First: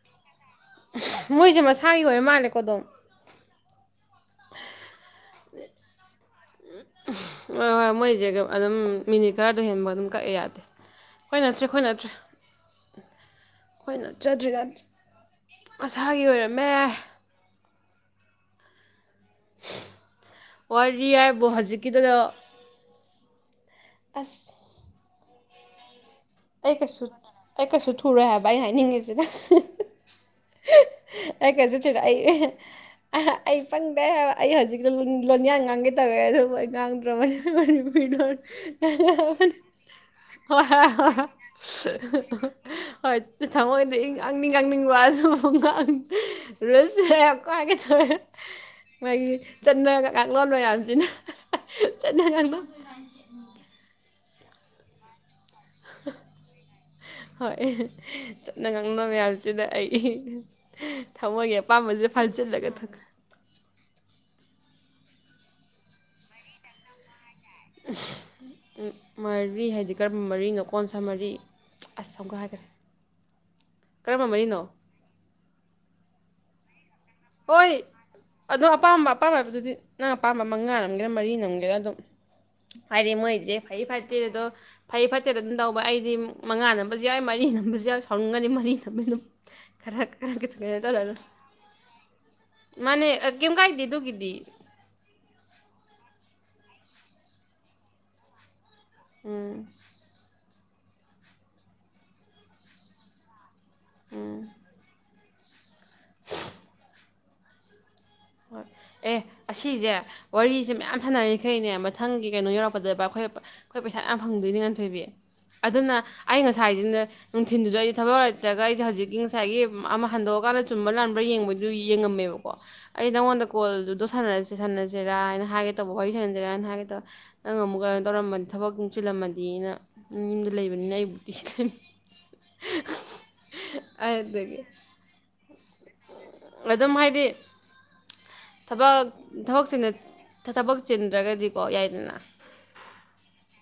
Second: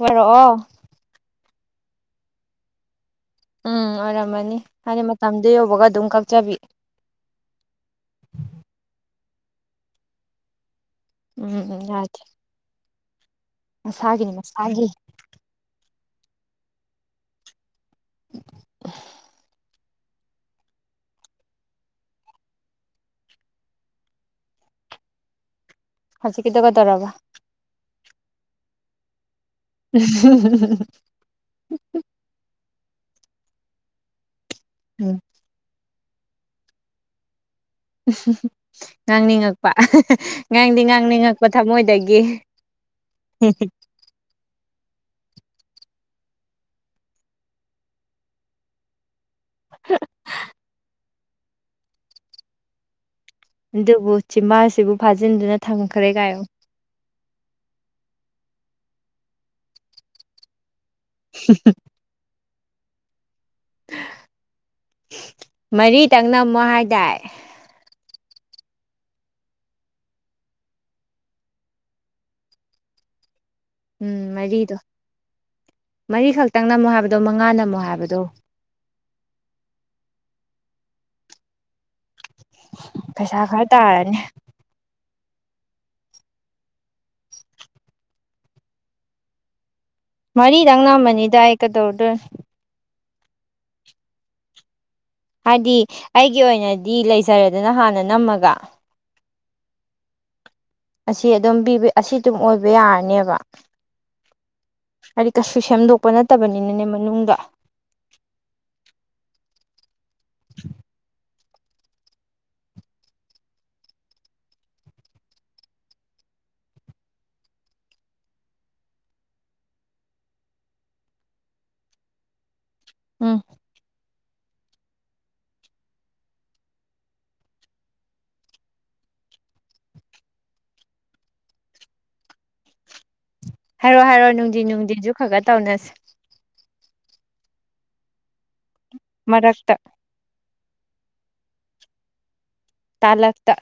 ꯑꯣꯏꯔꯛꯑꯣ ꯃꯣꯏꯁꯦ ꯃꯁꯥꯒꯤ ꯑꯣꯏ ꯃꯥꯜꯂꯦꯀꯣ ꯑꯗꯨꯣꯝ ꯎꯝ ꯑꯔꯝꯅꯤꯅꯤ ꯍꯥꯏ ꯃ ꯍꯣꯏ ꯍꯣꯏ ꯃꯣꯏꯁꯦ ꯑꯗꯨꯝ ꯃꯤꯅꯤꯀꯔꯗꯣ ꯍꯦꯟꯕ ꯑꯗꯨꯝ ꯀꯛꯑꯦ ꯌꯥꯗꯦ ꯑꯩꯈꯣꯏ ꯅꯠꯇ꯭ꯔꯦ ꯑꯩꯈꯣꯏ ꯅꯠꯇ꯭ꯔꯦ ꯎ ꯃꯁꯅꯤ ꯃꯁꯒꯤꯦ ꯑꯁꯥꯒꯤ ꯑꯣꯏꯔꯝꯃꯦ ꯋꯥꯔꯤ ꯍꯥꯏꯕꯨ ꯍꯧꯖꯤꯛꯀꯤꯗꯨꯗ ꯑꯁ ꯍꯧꯖꯤ ꯀꯗꯒ ꯗꯔꯕꯥ ꯁꯨꯔꯦ ꯍꯥꯏꯕ ꯑꯩꯅ ꯍꯥꯏꯅꯤꯡꯉꯤꯁꯤꯒ ꯀꯩꯁꯨ ꯊꯨꯔꯣꯏ ꯑꯩ [unintelligible] ꯑꯩ ꯐꯪꯗ ꯑꯩ ꯍꯧꯖꯤꯛ ꯎꯝ ꯂꯣꯟꯌꯥꯡ ꯉꯥꯡꯒꯦ ꯇꯧꯒꯩ ꯑꯗꯨꯕꯨ ꯑꯩ ꯉꯥꯡꯗ꯭ꯔꯕꯅꯤꯅ ꯉꯥꯡꯅꯤꯡꯉꯛꯄ ꯍꯣꯏ ꯉꯥꯡꯗꯤ ꯍꯣꯏ ꯉꯥꯡꯅꯤꯡꯉꯛꯄ ꯊꯃꯣꯏꯗꯒꯤ ꯍꯣꯏ ꯊꯃꯣꯏꯗ ꯀꯪꯅꯤꯡꯕꯁꯨ ꯔꯨꯁꯁ ꯌꯥꯝ ꯀꯥꯏꯒꯦ ꯇꯧꯋꯦ ꯃꯥꯒꯤ ꯆꯠꯅꯔꯒ ꯀꯥꯡꯂꯣꯟ ꯃꯌꯥꯝꯁꯤꯅ ꯆꯠꯅ ꯌꯥꯪꯗ ꯑꯗꯨꯕꯨ ꯆꯤꯃꯥꯁꯤꯕꯨ ꯐꯥꯖꯤꯟꯗꯨꯅ ꯊꯝꯈ꯭ꯔꯦ ꯀꯥꯏꯣ ꯍꯣꯏ ꯆꯠꯅ ꯉꯪꯅꯕ ꯃꯌꯥꯝꯁꯤꯗ ꯑꯩ ꯊꯃꯣꯏꯒꯤ ꯑꯄꯥꯝꯕꯁꯦ ꯐꯥꯆꯜꯂꯒ ꯊ ꯃꯔꯤꯇꯪꯅꯝꯃꯣ ꯍꯥꯏꯗꯥ ꯃꯔꯤ ꯍꯥꯏꯗꯤ ꯀꯔꯝꯕ ꯃꯔꯤꯅꯣ ꯀꯣꯟ ꯁꯥ ꯃꯔꯤ ꯑꯁ ꯑꯃꯨꯛꯀ ꯍꯥꯏꯈ꯭ꯔꯦ ꯀꯔꯝꯕ ꯎꯝ ꯃꯔꯤꯅꯣ ꯃꯔꯤꯗ ꯃꯔꯤꯈꯛ ꯇꯪꯅ ꯃꯣꯥ ꯍꯣꯏ ꯑꯣ ꯑꯄꯥꯝꯕ ꯑꯄꯥꯝꯕ ꯍꯥꯏꯕꯗꯨꯗꯤ ꯅꯪ ꯑꯄꯥꯝꯕ ꯃꯉꯥ ꯅꯝꯒꯦꯔꯥ ꯃꯔꯤ ꯅꯝꯒꯦꯔꯥ ꯑꯗꯨꯝ ꯐꯗꯤ ꯄꯩꯁꯥ ꯃꯣꯏꯁꯦ ꯈꯔ ꯐꯩ ꯐꯠꯇꯦ ꯇꯥꯔꯅꯤ ꯑꯗꯣ ꯐꯩ ꯐꯠꯇꯦ ꯑꯇꯦꯠ ꯑꯗꯨꯝ ꯇꯧꯕ ꯑꯩꯗꯤ ꯃꯉꯥ ꯅꯝꯕꯁꯨ ꯌꯥꯎꯏ ꯃꯔꯤ ꯅꯝꯕꯁꯨ ꯌꯥꯎꯏ ꯁꯥꯎꯅꯤꯡꯒꯅꯤ ꯃꯔꯤ ꯅꯝꯕꯕꯤ ꯑꯗꯨꯝ ꯈꯔ ꯈꯔ ꯀꯩꯅꯣ ꯃꯔꯤꯗꯪ ꯇꯧꯔ ꯑꯗꯨꯝ ꯅꯝꯃꯅꯤ ꯗꯥꯏ ꯀꯩꯗꯧꯗꯣꯏ ꯃꯥꯅꯦ ꯀꯩꯝ ꯀꯥꯏꯗꯦ ꯑꯗꯨꯒꯤꯗꯤ ꯍꯥꯏꯗꯤ ꯑꯩꯒꯤ ꯑꯣꯏꯅꯗꯤ ꯂꯩꯖꯔꯦꯗꯅ ꯍꯥꯟꯅ ꯅꯝꯃꯒ ꯎꯝ ꯑꯁꯤ ꯑꯗꯨꯝ ꯑꯁꯤ ꯑꯗꯨꯝ ꯑꯣꯏꯕ ꯌꯥꯔꯅꯦꯕ ꯎꯝ ꯍꯥꯏꯗꯤ ꯀꯩꯁꯨ ꯁꯦꯝꯗꯣꯛꯄ ꯅꯠꯇꯕꯅꯤꯅꯅꯦ ꯃꯅꯨꯡꯗ ꯍꯣꯏ ꯑꯦ ꯑꯁꯤꯁꯦ ꯋꯥꯔꯤꯁꯦ ꯃꯌꯥꯝ ꯊꯅꯔꯤ ꯑꯩꯈꯩꯅꯦ ꯃꯊꯪꯒꯤ ꯀꯩꯅꯣ ꯌꯧꯔꯛꯄꯗꯕ ꯑꯩꯈꯣꯏ ꯑꯩꯈꯣꯏ ꯄꯩꯁꯥ ꯌꯥꯝ ꯐꯪꯗꯣꯏꯅꯤ ꯉꯥꯟꯊꯣꯏꯕꯤ ꯑꯗꯨꯅ ꯑꯩ ꯉꯁꯥꯏꯁꯤꯅ ꯅꯨꯡꯊꯤꯤꯟꯗꯨꯁꯨ ꯑꯩꯁꯦ ꯊꯕꯛ ꯌꯧꯔꯛꯇ꯭ꯔꯒ ꯑꯩꯁꯦ ꯍꯧꯖꯤꯛꯀꯤ ꯉꯁꯥꯏꯒꯤ ꯑꯃ ꯍꯟꯗꯣꯛꯑꯀꯥꯟꯗ ꯆꯨꯝꯕ ꯂꯥꯟꯕ꯭ꯔꯥ ꯌꯦꯡꯕꯩꯗꯨ ꯌꯦꯡꯉꯝꯃꯦꯕꯀꯣ ꯑꯩ ꯎꯝ ꯅꯪꯉꯣꯟꯗ ꯀꯣꯜꯗꯨ ꯔꯁꯦ ꯁꯥꯟꯅꯁꯤꯔ ꯍꯥꯏꯅ ꯍꯥꯏꯒꯦ ꯇꯧꯕ ꯋꯥꯔꯤ ꯁꯥꯟꯅꯁꯦꯔꯥꯅ ꯍꯥꯏꯒꯦ ꯇꯧꯕ ꯅꯪ ꯑꯃꯨꯛ ꯀꯩꯅꯣ ꯇꯧꯔꯝꯃꯗꯤ ꯊꯕꯛ ꯅꯨꯡꯁꯤꯤꯜꯂꯝꯃꯗꯤꯅ ꯌꯨꯝꯗ ꯂꯩꯕꯅꯤꯅ ꯑꯩꯕꯨꯗꯤꯤ ꯍꯥꯏꯔꯣ ꯍꯥꯏꯔꯣ ꯅꯨꯡꯗꯤ ꯅꯨꯡꯗꯤꯖ ꯈꯒ ꯇꯧꯅꯁꯤ ꯑꯗꯨꯝ ꯍꯥꯏꯗꯤ ꯊꯕꯛ ꯃꯔꯛꯇ ꯊꯕꯛꯁꯤꯅ ꯊꯕꯛ ꯆꯤꯟꯗ꯭ꯔꯒꯗꯤꯀꯣ ꯌꯥꯏꯗꯅ ꯇꯂꯇ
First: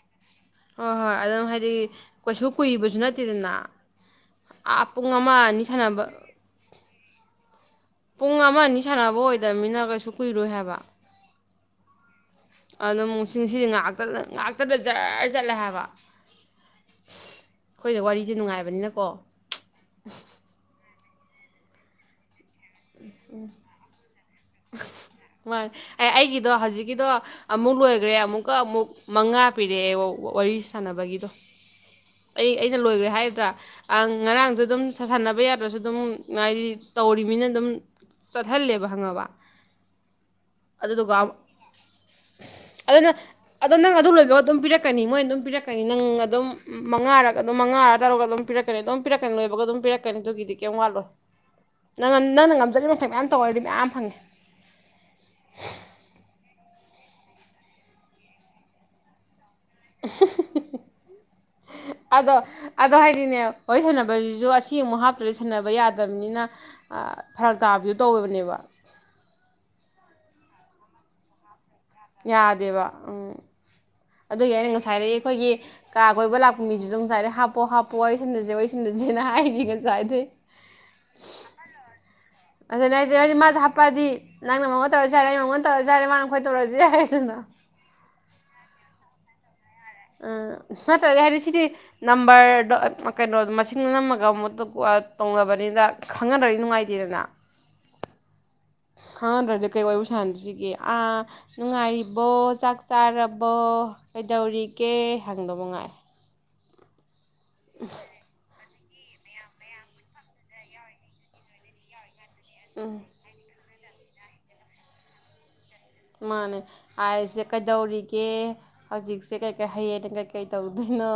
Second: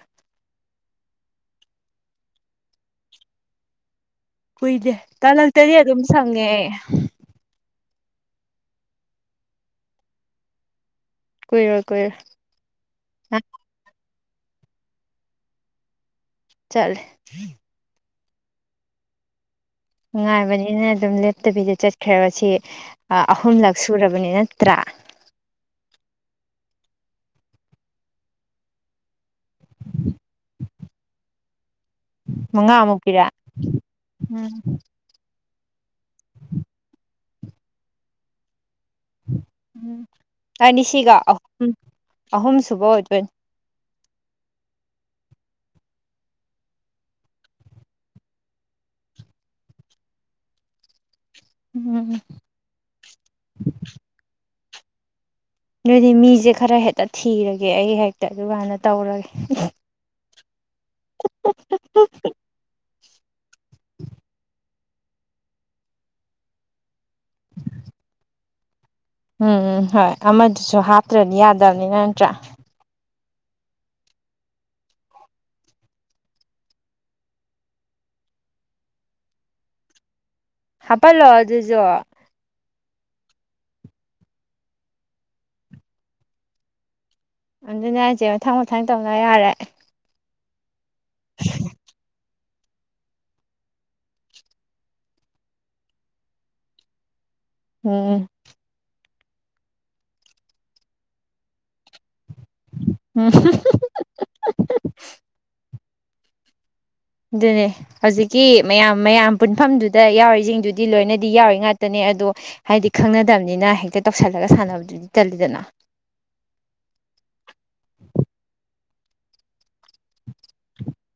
ꯍꯣꯏ ꯍꯣꯏ ꯑꯗꯨꯝ ꯍꯥꯏꯗꯤ ꯀꯩꯁꯨ ꯀꯨꯏꯕꯁꯨ ꯅꯠꯇꯦꯗꯅ ꯑꯥ ꯀꯨꯏꯗꯦ ꯄꯨꯡ ꯑꯃ ꯑꯅꯤ ꯇꯥꯂꯛꯇꯗꯤ ꯑꯗꯨꯝ ꯁꯥꯟꯅꯕ ꯁꯪꯉꯦ ꯄꯨꯡ ꯑꯃ ꯑꯅꯤ ꯁꯥꯟꯅꯕ ꯑꯣꯏꯗꯕꯅꯤꯅ ꯀꯩꯁꯨ ꯀꯨꯏꯔꯣꯏ ꯍꯥꯏꯕ ꯀꯣꯏꯔ ꯀꯣꯏ ꯉꯥꯛꯇꯅ ꯖꯔ ꯆꯠꯂꯦ ꯍꯥꯏꯕ ꯆꯠ ꯑ ꯋꯥꯔꯤꯁꯦ ꯅꯨꯡꯉꯥꯏꯕꯅꯤꯅꯀꯣ ꯉꯅꯨꯡꯥꯏꯕꯅꯤ ꯑꯗꯨꯝ ꯂꯦꯞꯇꯕꯤꯗ ꯆꯠꯈ꯭ꯔꯦꯕ ꯁꯤ ꯑꯍꯨꯝꯂꯛ ꯁꯨꯔꯕꯅꯤ ꯅꯠꯇ꯭ꯔꯥ ꯑꯦ ꯑꯩꯒꯤꯗꯣ ꯍꯧꯖꯤꯛꯀꯤꯗꯣ ꯑꯃꯨꯛ ꯂꯣꯏꯈ꯭ꯔꯦ ꯑꯃꯨꯛꯀ ꯑꯃꯨꯛ ꯃꯉꯥ ꯄꯤꯔꯛꯑꯦ ꯋꯥꯔꯤ ꯁꯥꯟꯅꯕꯒꯤꯗꯣ ꯑꯩ ꯑꯩꯅ ꯂꯣꯏꯈ꯭ꯔꯦ ꯃꯉꯥꯃꯨꯛꯀꯤꯔ ꯍꯥꯏꯒꯗ꯭ꯔꯥ ꯉꯔꯥꯡꯁꯨ ꯎꯝ ꯑꯗꯨꯝ ꯁꯥꯊꯅꯕ ꯌꯥ ꯑꯗꯨꯝ ꯉꯗꯤ ꯇꯧꯅꯤꯅ ꯑꯗꯨꯝ ꯁꯍꯜ ꯎꯝ ꯑꯅꯤꯁꯤꯒ ꯑꯗꯨꯗꯨꯒ ꯑꯍꯨꯝ ꯑꯍꯨꯝ ꯁꯨꯕ ꯑꯗꯨꯅ ꯑꯣꯏꯗꯣꯏꯅꯤ ꯑꯗꯣ ꯅꯪ ꯑꯗꯨ ꯂꯣꯏꯕꯒ ꯑꯗꯨꯝ ꯄꯤꯔꯛꯀꯅꯤ ꯃꯣꯏ ꯑꯗꯨꯝ ꯄꯤꯔꯛꯀꯅꯤ ꯅꯪ ꯑꯗꯨꯝ ꯃꯉꯥꯔꯒ ꯑꯗꯨꯝ ꯃꯉꯥ ꯑꯔꯥ ꯇꯧꯔꯒ ꯑꯗꯨꯝ ꯄꯤꯔꯛꯀꯅꯤ ꯑꯗꯨꯝ ꯄꯤꯔꯛꯀꯅꯤ ꯂꯣꯏꯕꯒ ꯑꯗꯨꯝ ꯄꯤꯔꯛꯀꯅꯤ ꯑꯗꯨꯒꯤꯗꯤ ꯀꯩꯝ ꯋꯥꯠꯂꯣꯏ ꯅꯪꯅ ꯎꯝ ꯅꯪꯅ ꯉꯝꯖꯔꯤꯕ ꯃꯊꯛ ꯃꯌꯥꯝ ꯇꯧꯋꯔꯗꯤ ꯃꯌꯥꯝ ꯐꯪꯉꯦ ꯑꯗꯨꯗꯤ ꯃꯤꯁꯦ ꯈꯔ ꯍꯦꯛꯇ ꯊꯤꯔꯒꯦ ꯑꯩ ꯍꯦꯛꯇ ꯑꯗꯨꯃꯥꯏꯥꯟꯅ ꯇꯧꯔꯒꯦ [inaudible] ꯑꯗꯣ [inaudible] ꯑꯗꯣ ꯍꯥꯏꯗꯤꯅꯦ ꯍꯣꯏ ꯁꯥꯟꯅꯕꯁꯤꯁꯨ ꯑꯁꯤ ꯑꯃꯨꯛ ꯍꯥꯞꯇ꯭ꯔꯗꯤ ꯁꯥꯟꯅꯕ ꯌꯥꯗꯕꯅꯤꯅ ꯐꯔꯛ ꯇꯥꯕꯤꯗꯣ ꯇꯧꯋꯦꯕꯅꯦꯕ ꯎꯝ ꯎꯝ ꯍꯣꯏ ꯑꯃꯗꯨꯁꯨ ꯍꯥꯞꯇ꯭ꯔꯗꯤ ꯌꯥꯗ ꯌꯥꯗꯦ ꯋꯥ ꯎꯝ ꯑꯗꯨꯒꯤ ꯑꯩꯅ ꯉꯁꯥꯏꯗꯒꯤꯩ ꯑꯩꯈꯣꯏꯒꯤ ꯀꯥ ꯀꯣꯏꯕ ꯂꯥꯛꯄ ꯃꯤꯁꯤꯁꯨ ꯉꯁꯥꯏꯗꯩ ꯍꯥꯞꯄꯣ ꯍꯥꯞꯄꯣ ꯋꯥꯔꯤꯁꯤꯟꯗꯁꯦ ꯋꯥꯔꯤ ꯁꯤꯟꯗꯁꯦꯅ ꯍꯥꯏꯔꯤ ꯉꯁꯥꯏꯗꯒꯤꯩ ꯍꯥꯄꯜꯂꯣ ꯑꯗꯨꯁꯨꯣ ꯑꯗꯨꯗ ꯅ ꯑꯩꯁꯦ ꯅꯣꯏꯦ ꯃꯥꯁꯦ ꯍꯥꯄꯛꯑꯗꯤ ꯅꯪꯅꯉꯣꯟ ꯇꯧꯔꯁꯨ ꯌꯥꯔꯦ ꯅ ꯃꯉꯣꯟꯗꯧꯔꯁꯨ ꯌꯥꯔꯦ ꯃꯥꯅ ꯑꯩꯈꯣꯏ ꯇꯧꯔꯁꯨ ꯌꯥꯔꯦ ꯑꯗꯨꯅ ꯍꯥꯏꯁꯦ ꯃ ꯊꯪ ꯃꯊ ꯊꯪ ꯇꯧ ꯌꯥꯔꯦ ꯑ ꯅꯠꯇ꯭ꯔ ꯑꯗ ꯍꯥꯏꯗꯤ ꯁꯤꯗꯤ ꯅꯝꯕꯔ ꯑꯗꯣ ꯀꯩꯅꯣꯗꯣ ꯃꯁꯤꯡ ꯅꯝꯃꯒ ꯑꯃꯨ ꯇꯧꯅꯕꯅꯤꯅ ꯈꯪꯅꯗꯗꯤ ꯅꯨꯡꯉꯥꯏꯇꯦꯗꯅ ꯎꯝ ꯈꯪꯍꯟꯗ꯭ꯔꯗꯤ ꯀꯩ ꯑꯣꯏꯔ ꯁꯥꯥꯟꯁꯤꯒꯦ ꯑꯥ ꯅꯨꯡꯉꯥꯏꯔꯤꯕ ꯕꯣ ꯆꯥꯛ ꯎꯝ ꯆꯥꯔꯕꯣ ꯀꯩꯗꯧꯔꯤ ꯑꯦ ꯍꯪꯕ ꯃꯉꯥꯏ ꯑꯗꯨꯅꯦ ꯍꯧꯖꯤꯛꯀꯤ ꯃꯌꯥꯝ ꯃꯌꯥꯝ ꯄꯨꯟꯐꯝꯗꯨꯗ ꯌꯥꯎꯔꯤꯁꯤꯡꯗꯨꯗꯤ ꯂꯣꯏꯅꯗꯤ ꯌꯥꯎꯔꯤ ꯉꯥꯛꯇꯅꯦ ꯑꯗꯣ ꯍꯥꯏꯗꯤ ꯈꯪꯅꯗꯕꯅꯤꯅ ꯍ ꯇꯧꯁꯤꯜꯂꯒ ꯁꯥꯟꯅꯕꯗꯨꯗꯤ ꯆꯗꯅ ꯃꯥꯅꯦ ꯑꯁꯦ ꯀꯩꯗꯧꯔꯤꯒꯦ ꯍꯧꯖꯤꯛꯁꯦ ꯀꯩꯀꯩ ꯍꯌꯦꯡ ꯀꯩꯀꯩ ꯇꯧꯗꯣꯏꯅꯣ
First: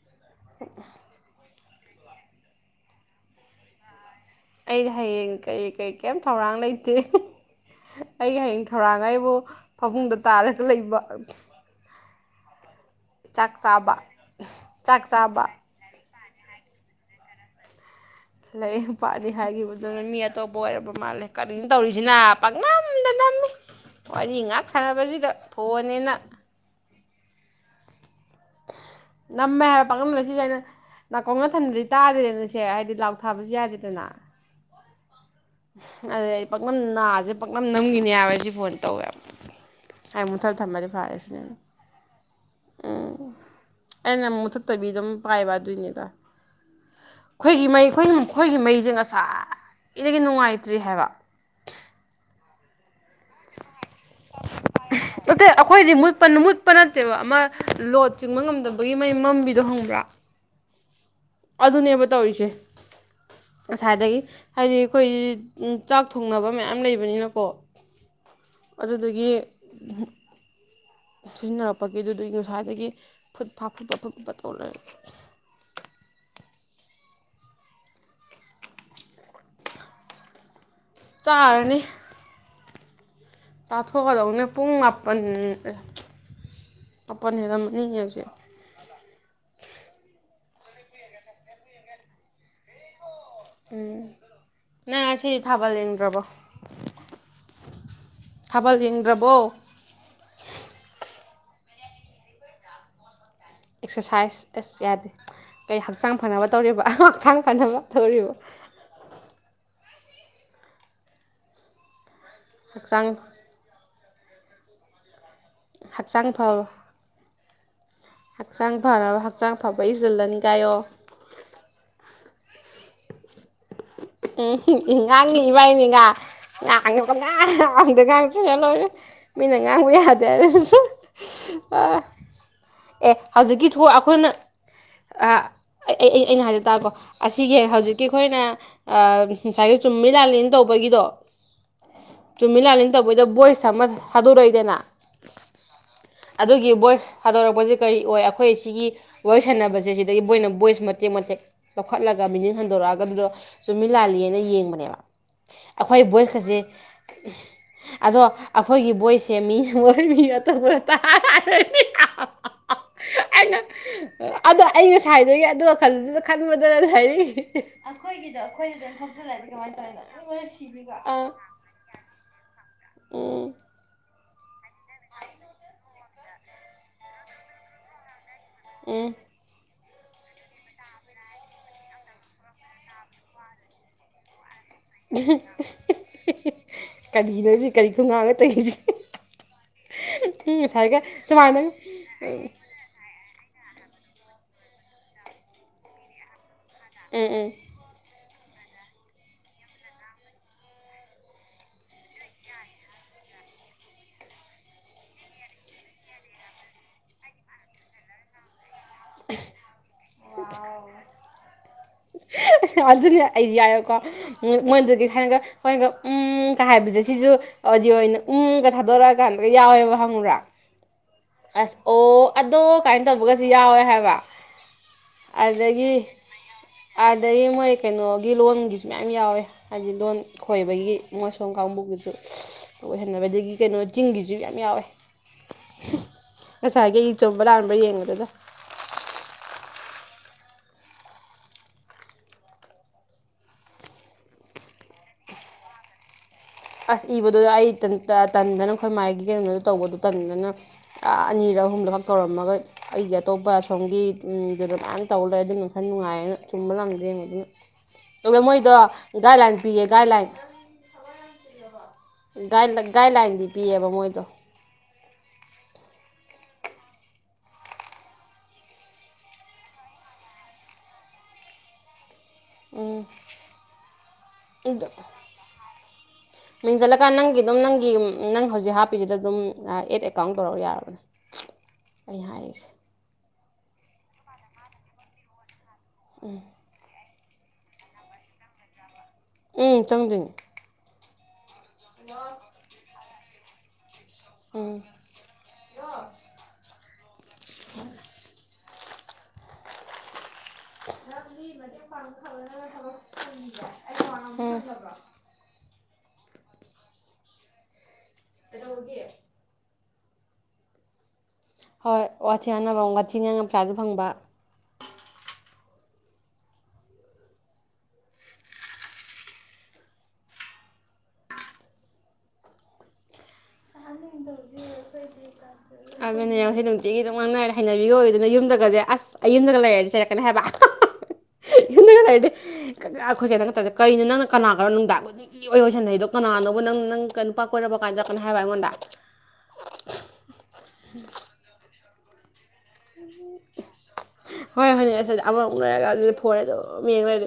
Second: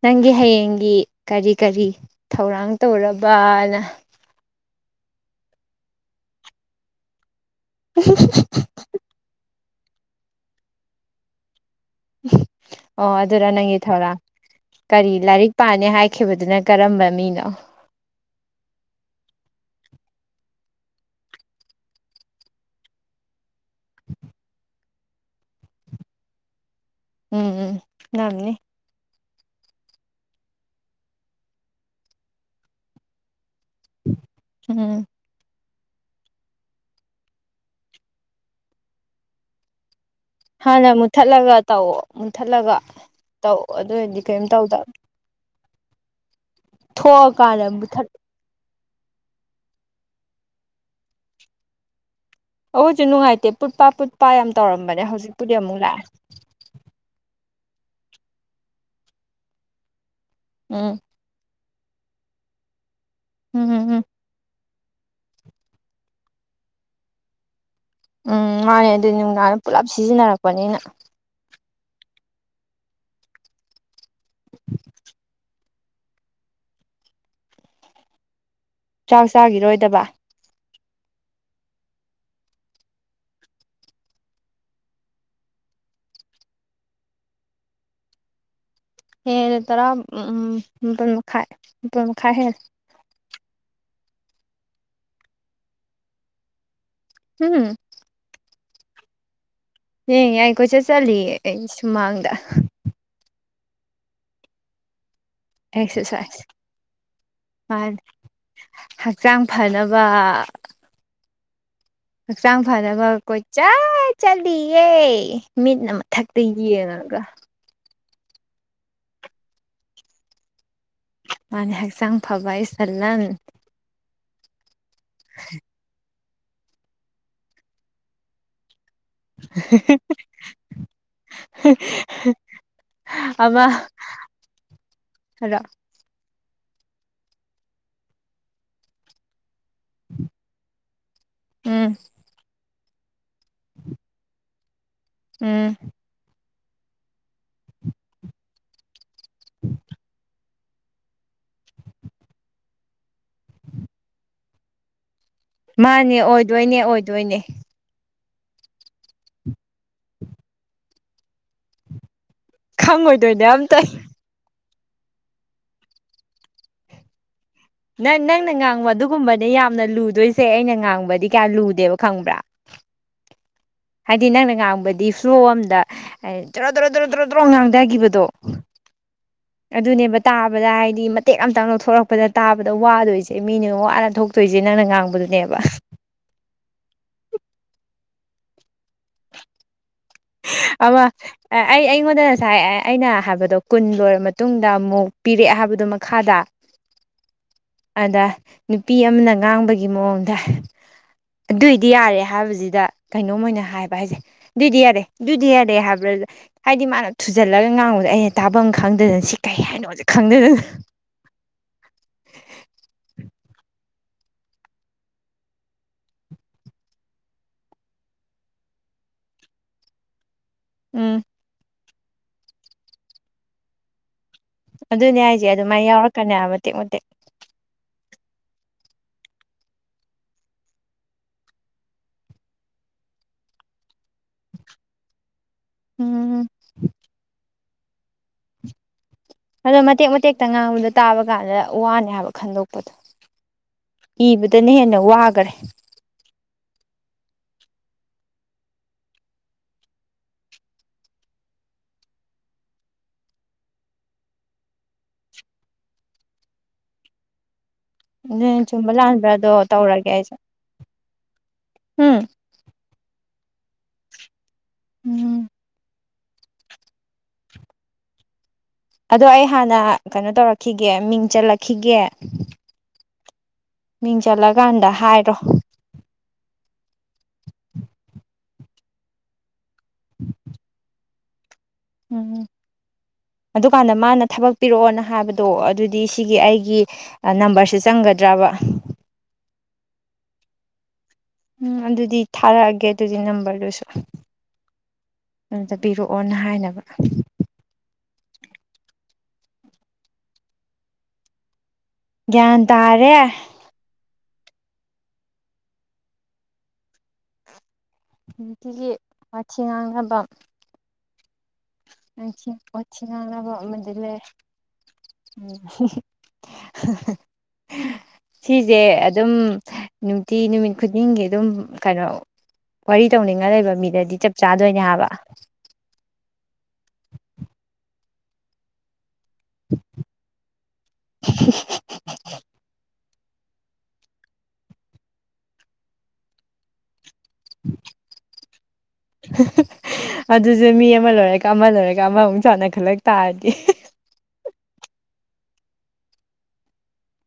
ꯅꯪꯒꯤ ꯍꯌꯦꯡꯒꯤ ꯀꯔꯤ ꯀꯔꯤ ꯊꯧꯔꯥꯡ ꯇꯧꯔꯕꯅ ꯑꯩꯗꯤ ꯍꯌꯦꯡ ꯀꯔꯤ ꯀꯔꯤ ꯀꯔꯤꯝ ꯊꯧꯔꯥꯡ ꯂꯩꯇꯦ ꯑꯩꯒꯤ ꯍꯌꯦꯡ ꯊꯧꯔꯥꯡꯈ ꯑꯩꯕꯨ ꯐꯃꯨꯡꯗ ꯇꯥꯔꯒ ꯂꯩꯕ ꯑꯣ ꯑꯗꯨꯅ ꯆꯥꯛ ꯅꯪꯒꯤ ꯆꯥꯕ ꯊꯧꯔꯥꯡ ꯆꯥꯛ ꯀꯔꯤ ꯆꯥꯕ ꯂꯥꯏꯔꯤꯛ ꯄꯥꯅꯤ ꯍꯥꯏ ꯆꯈꯤꯕꯗꯨꯅ ꯀꯔꯝꯕ ꯃꯤꯅꯣ ꯂꯩ ꯄꯥꯠꯅꯤ ꯍꯥꯏꯈꯤꯕꯗꯨꯅ ꯃꯤ ꯑꯇꯣꯞꯄ ꯑꯣꯏꯔꯕ ꯃꯥꯜꯂꯦ ꯀꯔꯤꯡ ꯇꯧꯔꯤꯁꯤꯅ ꯄꯥꯛꯅꯝꯗ ꯅꯝꯃꯤ ꯋꯥꯔꯤ ꯉꯥꯛ ꯁꯥꯟꯅꯕꯁꯤꯗ ꯊꯣꯅꯦꯅ ꯎꯝ ꯎꯝ ꯌꯥꯝꯅꯤ ꯅꯝꯃꯦ ꯍꯥꯏꯕ ꯄꯥꯛꯂꯝꯝꯅ ꯁꯤꯁꯦ ꯑꯩꯅ ꯅꯥꯀꯣꯡꯅ ꯊꯟꯕꯗꯤ ꯇꯥꯗ꯭ꯔꯦꯅꯁꯦ ꯍꯥꯏꯗꯤ ꯂꯥꯎ ꯊꯥꯕꯁꯨ ꯌꯥꯗꯦ ꯑꯗꯨꯅ ꯎꯝ ꯑꯗꯨꯗ ꯑꯩ ꯄꯥꯛꯅꯝ ꯅꯥꯁꯦ ꯄꯥꯛꯅꯝ ꯅꯝꯈꯤꯅꯦ ꯍꯥꯏꯕ ꯍꯥꯏꯁ ꯐꯣꯟ ꯇꯧꯋꯦꯕ ꯑꯩ ꯃꯨꯠꯊꯠ ꯊꯝꯃꯗꯤ ꯍꯥꯟꯅ ꯐꯔꯦ ꯁꯤꯅꯦ ꯃꯨꯠꯊꯠꯂꯒ ꯇꯧꯑꯣ ꯃꯨꯠꯊꯠꯂꯒ ꯇꯧꯑꯣ ꯑꯗꯨ ꯑꯣꯏꯔꯗꯤ ꯀꯔꯤꯝ ꯇꯧꯗ ꯨꯅꯤꯗ ꯑꯩꯈꯣꯏꯒꯤ ꯃꯩ ꯃꯨꯠꯊꯠ ꯑꯩꯈꯣꯏꯣꯏꯒꯤ ꯃꯩ ꯁꯥ ꯀꯒꯤ ꯅꯨꯡꯉꯥꯏꯇ꯭ꯔꯤ ꯍꯥꯏꯕ ꯍꯧꯧꯖꯨꯅ ꯍꯥꯏꯥꯏꯦ ꯄꯨ ꯑꯇꯩ ꯑꯩꯈꯣꯏꯗꯤ ꯂꯥꯛꯑꯦ ꯃꯨꯠꯄ ꯃꯨꯠꯄ ꯅꯠꯇꯦꯕ ꯑꯃ ꯂꯣꯠ ꯆꯤꯡꯕ ꯉꯝꯗꯕꯒꯤ ꯃ ꯃꯝꯕꯤꯗꯣ ꯍꯪꯕ꯭ꯔꯥ ꯎꯝ ꯑꯗꯨꯅꯦꯕ ꯇꯧꯔꯤꯁꯦ ꯎꯝ ꯎꯝ ꯎꯝ ꯉꯁꯥꯏꯗꯒꯤ ꯍꯥꯏꯗꯤ ꯑꯩꯈꯣꯏ ꯆꯥꯛ ꯊꯣꯡꯅꯕ ꯃꯌꯥꯝ ꯂꯩꯕꯅꯤꯅꯀꯣꯋꯡ ꯎꯝ ꯃꯥꯅꯦ ꯑꯗꯨ ꯅꯨꯡꯗꯥꯡꯅ ꯄꯨꯂꯞ ꯁꯤꯖꯤꯟꯅꯔꯛꯄꯅꯤꯅ ꯍꯥ ꯄꯛꯦꯗꯨꯗ ꯉꯁ꯭ꯋꯥꯏꯗꯒꯤ ꯐꯨꯠ ꯐꯐꯨꯠꯄ ꯐꯨꯕ ꯇꯧꯔꯒꯦ ꯆꯥꯛ ꯆꯥꯈꯤꯔꯣꯏꯗꯕ ꯆꯥꯔꯅꯤ ꯇꯥꯊꯣꯛꯀꯗꯧꯅꯦ ꯄꯨꯡ ꯃꯥꯄꯜꯨꯡ ꯃꯥꯄꯜ ꯍꯥꯏꯔꯝꯃꯅꯤ ꯍꯧꯁꯛ ꯍꯦꯦ ꯇꯔꯥ ꯎꯝꯥꯏ ꯈꯥꯏ ꯍꯦ ꯎꯝ ꯅꯪ ꯉꯁꯤꯁꯨ ꯊꯥꯕ ꯂꯦꯡꯗ꯭ꯔꯕꯣ ꯎꯝ ꯊꯥꯕꯜ ꯌꯦꯡꯗ꯭ꯔꯕꯣ ꯍ ꯌꯥꯏ ꯀꯣꯏꯆꯠ ꯆꯠꯂꯤꯌꯦ ꯑꯩ ꯁꯨꯃꯥꯡꯗ ꯑꯦꯛꯁꯔꯁꯥꯏꯁ ꯑꯁ ꯌꯥꯗꯦ ꯀꯩ ꯍꯛꯆꯥꯡ ꯑꯦꯛꯁꯔꯁꯥꯏꯁ ꯐꯅꯕ ꯇꯧꯔꯤꯕ ꯍꯛꯆꯥꯡ ꯐꯅꯕ ꯃꯥꯅꯦ ꯇꯧꯔꯤꯕ ꯋꯥ ꯍꯛꯆꯥꯡ ꯐꯔꯅꯕ ꯀꯣꯏꯆꯠ ꯆꯂꯤꯌꯦ ꯃꯤꯠꯅ ꯍꯛꯆꯥꯡ ꯃꯊꯛꯇ ꯐꯕ ꯌꯦꯡꯉꯒ ꯍꯛꯆꯥꯡ ꯐꯅꯕ ꯍꯛꯆꯥꯡ ꯐꯕ ꯏꯁꯤꯜꯂꯅꯤ ꯀꯥꯏꯌꯣ ꯃꯥꯅꯦ ꯍꯛꯆꯥꯡ ꯐꯕ ꯏꯁ ꯁꯂꯟ ꯑ ꯎ ꯉꯥꯡꯅꯤ ꯏꯕꯥꯅꯤꯅ ꯌꯥꯉꯗ ꯀꯅ ꯃꯤꯅ ꯉꯥꯡꯕ ꯌꯥꯗꯦ ꯑꯗꯨ ꯑꯦ ꯑꯃ ꯍꯧꯖꯤꯛꯀꯤ ꯊꯣꯛ ꯑꯩꯈꯣꯏꯅ ꯍꯥꯏꯔꯣ ꯑꯩ ꯑꯩꯅ ꯍꯥꯏꯖ ꯇꯣ ꯑꯁꯤꯒꯤ ꯍꯧꯖꯤꯛꯀꯤ ꯑꯩꯈꯣꯏꯅ ꯑ ꯉꯁꯥꯏꯒꯤ ꯆꯨꯝꯃꯤ ꯂꯥꯜꯂꯤꯟ ꯇꯧꯕꯒꯤꯗꯣ ꯎꯝ ꯆꯨꯝꯃꯤ ꯂꯥꯂꯟ ꯃꯣꯏꯗ ꯕꯣꯏꯁ ꯑꯃ ꯊꯥꯗꯣꯔꯛꯏꯗꯅ ꯎꯝ ꯑꯗꯨꯒꯤ ꯚꯣꯏꯁ ꯊꯗꯣꯔꯛꯄꯁꯦ ꯀꯔꯤ ꯑꯣꯏ ꯑꯩꯈꯣꯏ ꯁꯤꯒꯤ ꯋꯥꯔꯤ ꯁꯥꯟꯅꯕꯁꯦ ꯁꯤꯗꯒꯤ ꯃꯣꯏꯅ ꯚꯣꯏꯁ ꯃꯇꯦꯛ ꯃꯇꯦꯛ ꯂꯧꯈꯠꯂꯒ ꯃꯤꯅꯤ ꯍꯟꯗꯣꯔꯛꯑꯒꯗꯨꯗꯣ ꯆꯨꯝꯃꯤ ꯂꯥꯜꯂꯤꯑꯅ ꯌꯦꯡꯕꯅꯦꯕ ꯑꯩꯈꯣꯏ ꯃꯥꯅꯦ ꯚꯣꯏꯁꯀꯁꯦ ꯑꯣꯏꯗꯣꯏꯅꯦ ꯑꯣꯏꯗꯣꯏꯅꯦ ꯑꯗꯣ ꯑꯩꯈꯣꯏꯒꯤ ꯕꯣꯏꯁꯦ ꯃꯤ ꯃꯣꯏ ꯃꯤꯇ ꯈꯪꯉꯣꯏꯗꯣꯏꯅꯦ ꯑꯝꯇ ꯑꯗꯣ ꯑꯩ ꯉꯁꯥꯏꯗꯒꯤ ꯑꯗꯨ ꯋꯥꯈꯜꯗꯨꯅ ꯈꯟꯕꯗꯅ ꯍꯥꯏꯔꯤꯛꯏ ꯅꯪ ꯅꯪꯅ ꯑꯩꯈꯣꯏꯒꯤꯗꯣ ꯉꯥꯡꯕ ꯑꯗꯨꯒꯨꯝꯕꯅꯦ ꯌꯥꯝꯅ ꯂꯨꯗꯣꯏꯁꯦ ꯑꯩꯅ ꯉꯥꯡꯕꯗꯤ ꯑꯥ ꯀꯌꯥ ꯂꯨꯗꯦꯕ ꯈꯪꯕ꯭ꯔꯥ ꯎꯝ ꯍꯥꯏꯗꯤ ꯅꯪꯅ ꯉꯥꯡꯕꯗꯤ ꯐ꯭ꯂꯣ ꯑꯝꯗ ꯍꯥꯏ ꯇꯔꯣ ꯇꯔꯣ ꯇꯔꯣ ꯇꯔꯣ ꯇꯔꯣ ꯉꯥꯡꯊꯈꯤꯕꯗꯣ ꯎꯝ ꯑꯗꯨꯅꯦꯕ ꯇꯥꯕꯗ ꯍꯥꯏꯗꯤ ꯃꯇꯦꯛ ꯑꯃꯇꯪ ꯂꯧꯊꯣꯔꯛꯄꯗ ꯇꯥꯕꯗ ꯋꯥꯗꯣꯏꯁꯦ ꯃꯤꯅ ꯋꯥꯅ ꯊꯣꯛꯇꯣꯏꯁꯦ ꯅꯪꯅ ꯉꯥꯡꯕꯗꯨꯅꯦꯕ ꯀꯔꯤꯗ ꯀꯔꯤ ꯊꯨꯉꯥꯒ ꯇꯩꯈꯤꯁꯦ ꯑꯃ ꯑꯩ ꯑꯩꯉꯣꯟꯗ ꯉꯁꯥꯏ ꯑꯩꯅ ꯍꯥꯏꯕꯗꯣ ꯀꯨꯟ ꯂꯣꯏꯔꯕ ꯃꯇꯨꯡꯗ ꯑꯃꯨꯛ ꯄꯤꯔꯛꯑꯦ ꯍꯥꯏꯕꯗꯨ ꯃꯈꯥꯗ ꯎꯝ ꯎꯝ ꯑꯗ ꯅꯨꯄꯤ ꯑꯃꯅ ꯉꯥꯡꯕꯒꯤ ꯃꯑꯣꯡꯗ ꯑꯗꯨꯏꯗꯤ ꯌꯥꯔꯦ ꯍꯥꯏꯕꯁꯤꯗ ꯀꯩꯅꯣꯝ ꯑꯣꯏꯅ ꯍꯥꯏꯕ ꯍꯥꯏꯁꯦ ꯑꯗꯨꯏꯗꯤ ꯌꯥꯔꯦ ꯑꯗꯨꯗꯤ ꯌꯥꯔꯦ ꯍꯥꯏꯕ꯭ꯔꯥ ꯍꯥꯏꯗꯤ ꯃꯥꯅ ꯊꯨꯖꯜꯂꯒ ꯉꯥꯡꯕꯗꯣ ꯑꯩꯅ ꯇꯥꯐꯝ ꯈ ꯈꯪꯗꯗꯅ ꯁꯤ ꯀꯩ ꯍꯥꯏꯅꯣꯖꯤꯛ ꯈꯪꯗꯗꯅ ꯑꯗꯨꯅꯦ ꯑꯩꯁꯨ ꯌꯥꯏꯔꯦꯀꯣ ꯃꯣꯏꯗꯨꯗꯤ ꯊꯥꯏꯅꯒ ꯑꯩꯣꯏꯅꯒ ꯎꯪꯀ ꯍꯥꯏꯕꯁꯦ ꯁꯤꯁꯨ ꯑꯣꯗꯤꯑꯣ ꯑꯣꯏꯅ ꯎꯪꯀ ꯊꯥꯗꯣꯔꯛꯑꯀꯥꯟꯗꯒ ꯌꯥꯎꯋꯦꯕ ꯍꯪꯉꯨꯔꯥ ꯎꯝ ꯑꯁ ꯑꯣ ꯑꯗꯣ ꯀꯥꯏꯅ ꯇꯧꯕꯒꯁꯨ ꯌꯥꯎꯋꯦ ꯍꯥꯏꯕ ꯑꯗꯨꯅꯦ ꯍꯥꯏꯁꯦ ꯑꯗꯨꯃꯥꯏꯅ ꯑꯗꯒꯤ ꯌꯥꯎꯔꯛꯀꯅꯤ ꯃꯇꯦꯛ ꯃꯇꯦꯛ ꯑꯗꯒꯤ ꯃꯣꯏ ꯀꯩꯅꯣꯒꯤ ꯂꯣꯟꯒꯤꯁꯨ ꯃꯌꯥꯝ ꯌꯥꯎꯋꯦ ꯍꯥꯏꯕꯗꯤ ꯂꯣꯟ ꯈꯣꯏꯕꯒꯤ ꯃꯁꯣꯟ ꯀꯥꯡꯕꯨꯒꯤꯁꯨ ꯑꯣꯏꯍꯟꯅꯕ ꯑꯗꯒꯤ ꯀꯩꯅꯣ ꯆꯤꯡꯒꯤꯁꯨ ꯌꯥꯝ ꯌꯥꯎꯋꯦ ꯎꯝ ꯑꯁ ꯍꯥꯏꯒ ꯏ ꯆꯨꯝꯕ ꯂꯥ ꯌꯦꯡꯉꯨꯔꯦꯗ ꯑꯗꯣ ꯃꯇꯦꯛ ꯃꯇꯦꯛꯇ ꯉꯥꯡꯕꯗ ꯇꯥꯕ ꯀꯥꯟꯗ ꯋꯥꯅꯦ ꯍꯥꯏꯕ ꯈꯟꯗꯣꯛꯄꯗꯣ ꯏꯕꯗꯅ ꯍꯦꯟꯅ ꯋꯥꯈꯔꯦ ꯑꯁ ꯏꯕꯗꯨ ꯑꯩ ꯇꯟꯗꯅ ꯑꯩꯈꯣꯏ ꯃꯥꯏꯒꯤ ꯀꯩꯅꯣꯗ ꯇꯧꯕꯗꯨꯣ ꯇꯟꯗꯅ ꯑꯅꯤꯔꯛ ꯑꯍꯨꯝꯗꯃꯛ ꯇꯧꯔꯝꯃꯒ ꯑꯩꯁꯦ ꯑꯇꯣꯞꯄ ꯁꯣꯝꯒꯤꯗꯨꯗ ꯃꯥꯏꯅ ꯇꯧꯕ ꯂꯩ ꯑꯗꯨꯅ ꯈꯔ ꯅꯨꯡꯉꯥꯏꯌꯦꯅ ꯆꯨꯝꯕ ꯂꯝꯪꯗ ꯌꯦꯡꯕꯗꯨꯅ ꯑꯗꯨꯒ ꯑꯗꯨꯅ ꯃꯣꯏꯗꯣ ꯆꯨꯝꯕ ꯂꯥꯟꯕ꯭ꯔꯥꯗꯣ ꯒꯥꯏꯗꯂꯥꯏꯟ ꯄꯤꯌꯦ ꯇꯧꯔꯒꯦ ꯒꯥꯏꯗꯂꯥꯏꯟ ꯑꯩꯁꯦ ꯎꯝ ꯗꯥꯏ ꯂ ꯒꯥꯏꯗꯂꯥꯏꯟꯗꯤ ꯄꯤꯌꯦꯕ ꯃꯣꯏꯗꯣ ꯎꯝ ꯑꯗꯣ ꯑꯩ ꯍꯥꯟꯅ ꯀꯩꯅꯣ ꯇꯧꯔꯛꯈꯤꯒꯦ ꯃꯤꯡ ꯆꯠꯂꯛꯈꯤꯒꯦ ꯎꯝ ꯃꯤꯡ ꯆꯜꯂꯀꯥꯟꯗ ꯍꯥꯏꯔꯣ ꯃꯤꯡꯁꯤꯜꯂꯀꯥꯟ ꯅꯪꯒꯤ ꯑꯗꯨꯝ ꯅꯪꯒꯤ ꯅꯪ ꯍꯧꯖꯤꯛ ꯍꯥꯞꯄꯤꯁꯤꯗ ꯑꯗꯨꯝ ꯑꯦꯠ ꯑꯦꯀꯥꯎꯟ ꯇꯧꯔ ꯌꯥꯔꯕꯅꯤ ꯎꯝ ꯑꯍꯥꯛꯁꯦ ꯑꯗꯨꯀꯥꯟꯗ ꯃꯥꯅ ꯊꯕꯛ ꯄꯤꯔꯛꯑꯣꯅ ꯍꯥꯏꯕꯗꯣ ꯑꯗꯨꯗꯤ ꯗꯤ ꯁꯤꯒꯤ ꯑꯩꯒꯤ ꯅꯝꯕꯔꯁ ꯆꯪꯒꯗ꯭ꯔꯕ ꯎꯝ ꯆꯝꯗꯅꯤ ꯎꯝ ꯑꯗꯨꯗꯤ ꯊꯥꯔꯛꯑꯒꯦ ꯑꯗꯨꯒꯤ ꯅꯝꯕꯔꯗꯨꯁꯨ ꯎꯝ ꯑꯗꯨꯝꯇ ꯄꯤꯔꯛꯑꯣꯅ ꯍꯥꯏꯅꯕ ꯑ ꯃꯤ ꯃ ꯒ꯭ꯌꯥꯟ ꯇꯥꯔꯦ ꯍ ꯇ ꯋꯥ ꯉꯒ ꯋꯥꯝ ꯍꯣꯏ ꯋꯥꯆꯤ ꯌꯥꯅꯕ ꯋꯥꯊꯤ ꯉꯝ ꯉꯥꯡꯅꯕ ꯀꯌꯥꯥꯁꯨ ꯑꯃꯗꯤ ꯐꯪꯕ ꯂꯩ ꯁꯤꯁꯦ ꯑꯗꯨꯝ ꯅꯨꯡꯇꯤ ꯅꯨꯃꯤꯠ ꯈꯨꯗꯤꯡꯒꯤ ꯑꯗꯨꯝ ꯀꯩꯅꯣ ꯋꯥꯔꯤ ꯇꯧꯅꯤꯡꯉ ꯂꯩꯕ ꯃꯤꯗꯗꯤ ꯆꯞ ꯆꯥꯗꯣꯏꯅꯦ ꯍꯥꯏꯕ ꯑꯗꯨꯅꯦꯡꯁꯦ ꯅꯨꯡꯇꯤꯒꯤ ꯅꯨꯡ ꯉꯥꯡ ꯅꯥꯏꯔꯦ ꯍꯩꯅꯕꯤꯒꯤ ꯑꯣꯏꯗꯅ ꯌꯨꯝꯗꯒꯁꯦ ꯑꯁ ꯑꯩ ꯌꯗꯨꯒ ꯂꯩ ꯍꯥꯏ ꯆꯔꯀꯅ ꯍꯥꯏꯦꯕ ꯌꯒ ꯂꯩ ꯍꯥꯏꯦ ꯑꯩꯈꯣꯏꯁꯦꯅ ꯅꯛꯇꯕꯁ ꯀꯔꯤꯣ ꯅꯪꯅ ꯀꯅꯥꯒꯔꯣ ꯅꯨꯡꯗꯥꯡꯒꯤ ꯑꯣꯏꯣꯏꯁꯟꯍꯩꯗꯣ ꯀꯅꯥꯅꯣ ꯅꯪ ꯅꯪ ꯅꯨꯄꯥ ꯀꯣꯏꯔꯕ ꯀꯥꯏꯅꯗ ꯀꯅ ꯍꯥꯏꯕ ꯑꯩꯉꯣꯟꯗ ꯃꯤ ꯃꯤ ꯑꯃ ꯂꯔ ꯀ ꯑꯃ ꯆꯖꯔꯒ ꯑꯃꯃꯨꯛ ꯆꯅ ꯈꯂ ꯇꯥꯗꯤꯦ ꯍꯣꯏ ꯍꯣꯏꯅꯦ ꯑꯁꯗꯤ ꯑꯃꯃꯨꯛ ꯂꯩꯔꯒ ꯑꯗꯨꯗꯤ ꯐꯣꯟ ꯑꯗꯨꯝ ꯌꯦꯡ ꯂꯩ꯭ꯔꯗꯤ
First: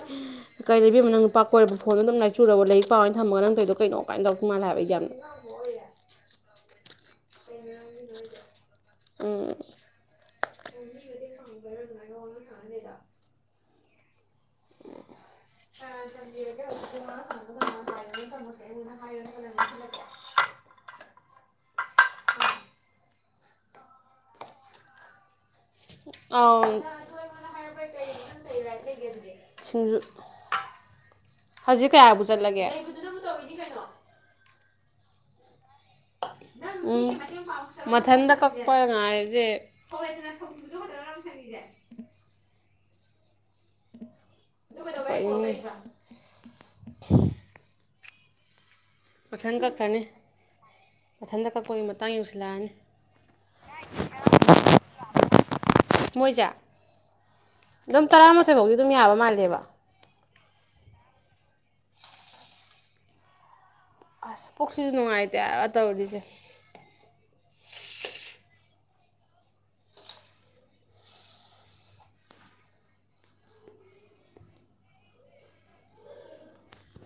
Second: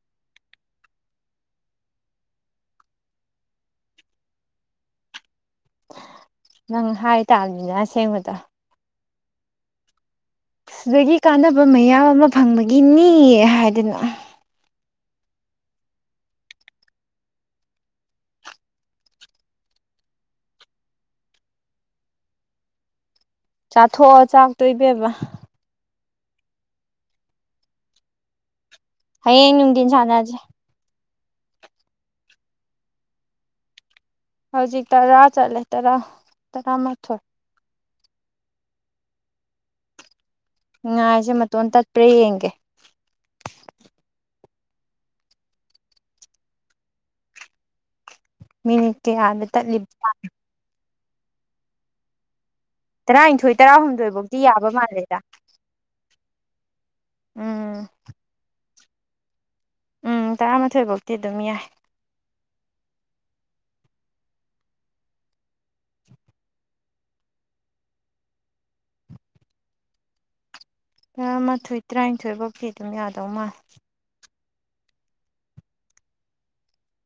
ꯀꯔꯤ ꯂꯩꯕꯤꯝ ꯅꯪ ꯅꯨꯄꯥ ꯀꯣꯏꯔꯕ ꯐꯣꯟꯗꯣ ꯑꯗꯨꯝ ꯂꯥꯏꯆꯨꯔꯕ ꯂꯩꯛ ꯄꯥꯎꯅ ꯊꯝꯃꯒ ꯅꯪ ꯇꯧꯗꯣ ꯀꯩꯅꯣ ꯀꯃꯥꯏꯅ ꯇꯧꯗ ꯃꯥꯜꯂꯦ ꯍꯥꯏꯕ ꯑꯩ ꯌꯥꯝꯅ ꯅꯪ ꯍꯥꯏ ꯇꯜ ꯁꯦꯡꯕꯗ ꯑ ꯁꯋꯒꯤ ꯀꯥꯟꯅꯕ ꯃꯌꯥꯝ ꯑꯃ ꯐꯪꯕꯒꯤꯅꯤ ꯍꯥꯏꯗꯅ ꯑ ꯇ ꯆꯥꯊꯣꯛꯑꯣ ꯆꯥꯛꯇꯣꯕꯕ ꯑ ꯍꯌꯦꯡ ꯅꯨꯡꯗꯤꯟ ꯁꯅꯖꯦ ꯍꯧꯖꯤꯛ ꯀꯌꯥꯕꯨ ꯆꯠꯂꯒꯦ ꯍꯧꯖꯤꯛ ꯇꯔꯥ ꯆꯠꯂꯦ ꯇꯔꯥ ꯇꯔꯥ ꯃꯊꯔ ꯃꯊꯟꯗ ꯀꯛꯄ ꯉꯥꯏꯁꯦ ꯉꯥꯏꯁꯦ ꯃꯇꯣꯟ ꯇꯠꯄ꯭ꯔꯥ ꯌꯦꯡꯒꯦ ꯎ ꯃꯤꯅꯤꯠ ꯀꯦ ꯍꯥꯟꯅ ꯀꯛꯈ꯭ꯔꯅꯤ ꯇꯠꯂꯤꯕ ꯃꯊꯟꯇ ꯀꯛꯀꯣꯏꯒꯤ ꯃꯇꯥꯡ ꯌꯧꯁꯤꯜꯂꯛꯑꯅꯤ ꯇꯔꯥꯅꯤꯊꯣꯏ ꯇꯔꯥꯍꯨꯝꯗꯣꯏ ꯐꯧꯗꯤꯤ ꯌꯥꯕ ꯃꯥꯜꯂꯦꯗ ꯃꯣꯏꯁꯦ ꯎꯝ ꯑꯗꯨꯝ ꯇꯔꯥꯃꯥꯊꯣꯏ ꯐꯥꯎꯗꯤ ꯑꯗꯨꯝ ꯌꯥꯕ ꯃꯥꯜꯂꯦꯕ ꯎꯝ ꯇꯔꯥꯃꯥꯊꯣꯏ ꯐꯧꯗꯤꯤ ꯑꯗꯨꯝ ꯌꯥꯏ ꯑꯁ ꯄꯨꯣꯛꯁꯨꯁꯨ ꯅꯨꯡꯉꯥꯏꯇꯦ ꯇꯧꯔꯤꯁꯦ ꯇꯔꯥꯃꯥꯊꯣꯏ ꯇꯔꯥꯅꯤꯊꯣꯏ ꯐꯥꯎꯗꯤ ꯑꯗꯨꯝ ꯌꯥꯗꯧ ꯃꯥꯜ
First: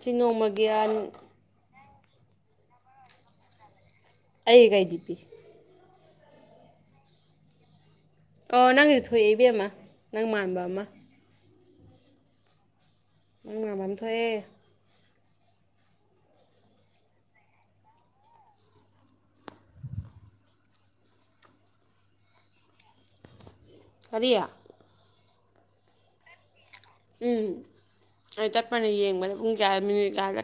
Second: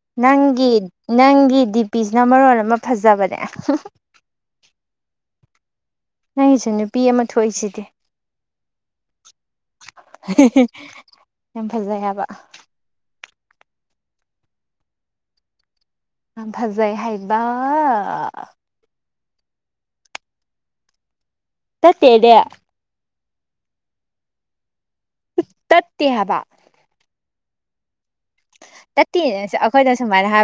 ꯁꯤ ꯅꯣꯡꯃꯒꯤ ꯅꯪꯒꯤꯤ ꯅꯪꯤꯤꯞ ꯄꯤꯤꯁꯅ ꯃꯔꯣꯜ ꯑꯃ ꯐꯖꯕꯅꯦ ꯑꯩꯒꯩꯗꯤ ꯄꯤ ꯅꯪꯒꯤꯁꯨ ꯅꯨꯄꯤ ꯑꯃ ꯊꯣꯛꯏꯁꯤꯗꯤ ꯑꯣ ꯅꯪꯒꯤꯁꯨ ꯊꯣꯛꯑꯦꯏ ꯏꯕꯦꯝꯃ ꯅꯪ ꯃꯥꯟꯕ ꯑꯃ ꯌꯥꯝ ꯐꯖꯩ ꯍꯥꯏꯕ ꯃꯃꯝ ꯊꯑꯌꯦ ꯑ ꯐꯖꯩ ꯍꯥꯏꯕ ꯇ ꯇꯦꯗ ꯑꯗꯌꯥ ꯇꯠꯇ ꯍꯥꯏꯕ ꯎꯝ ꯑꯩ ꯆꯠꯄꯅ ꯌꯦꯡꯕꯗ ꯇꯠꯇꯦꯅ ꯄꯨꯡ ꯀꯌꯥꯗ ꯑꯩꯈꯣꯏꯅ ꯃꯤꯅꯤꯠ ꯁꯨꯃꯥꯏꯅ ꯍꯥꯏꯕ ꯀꯥꯏꯗ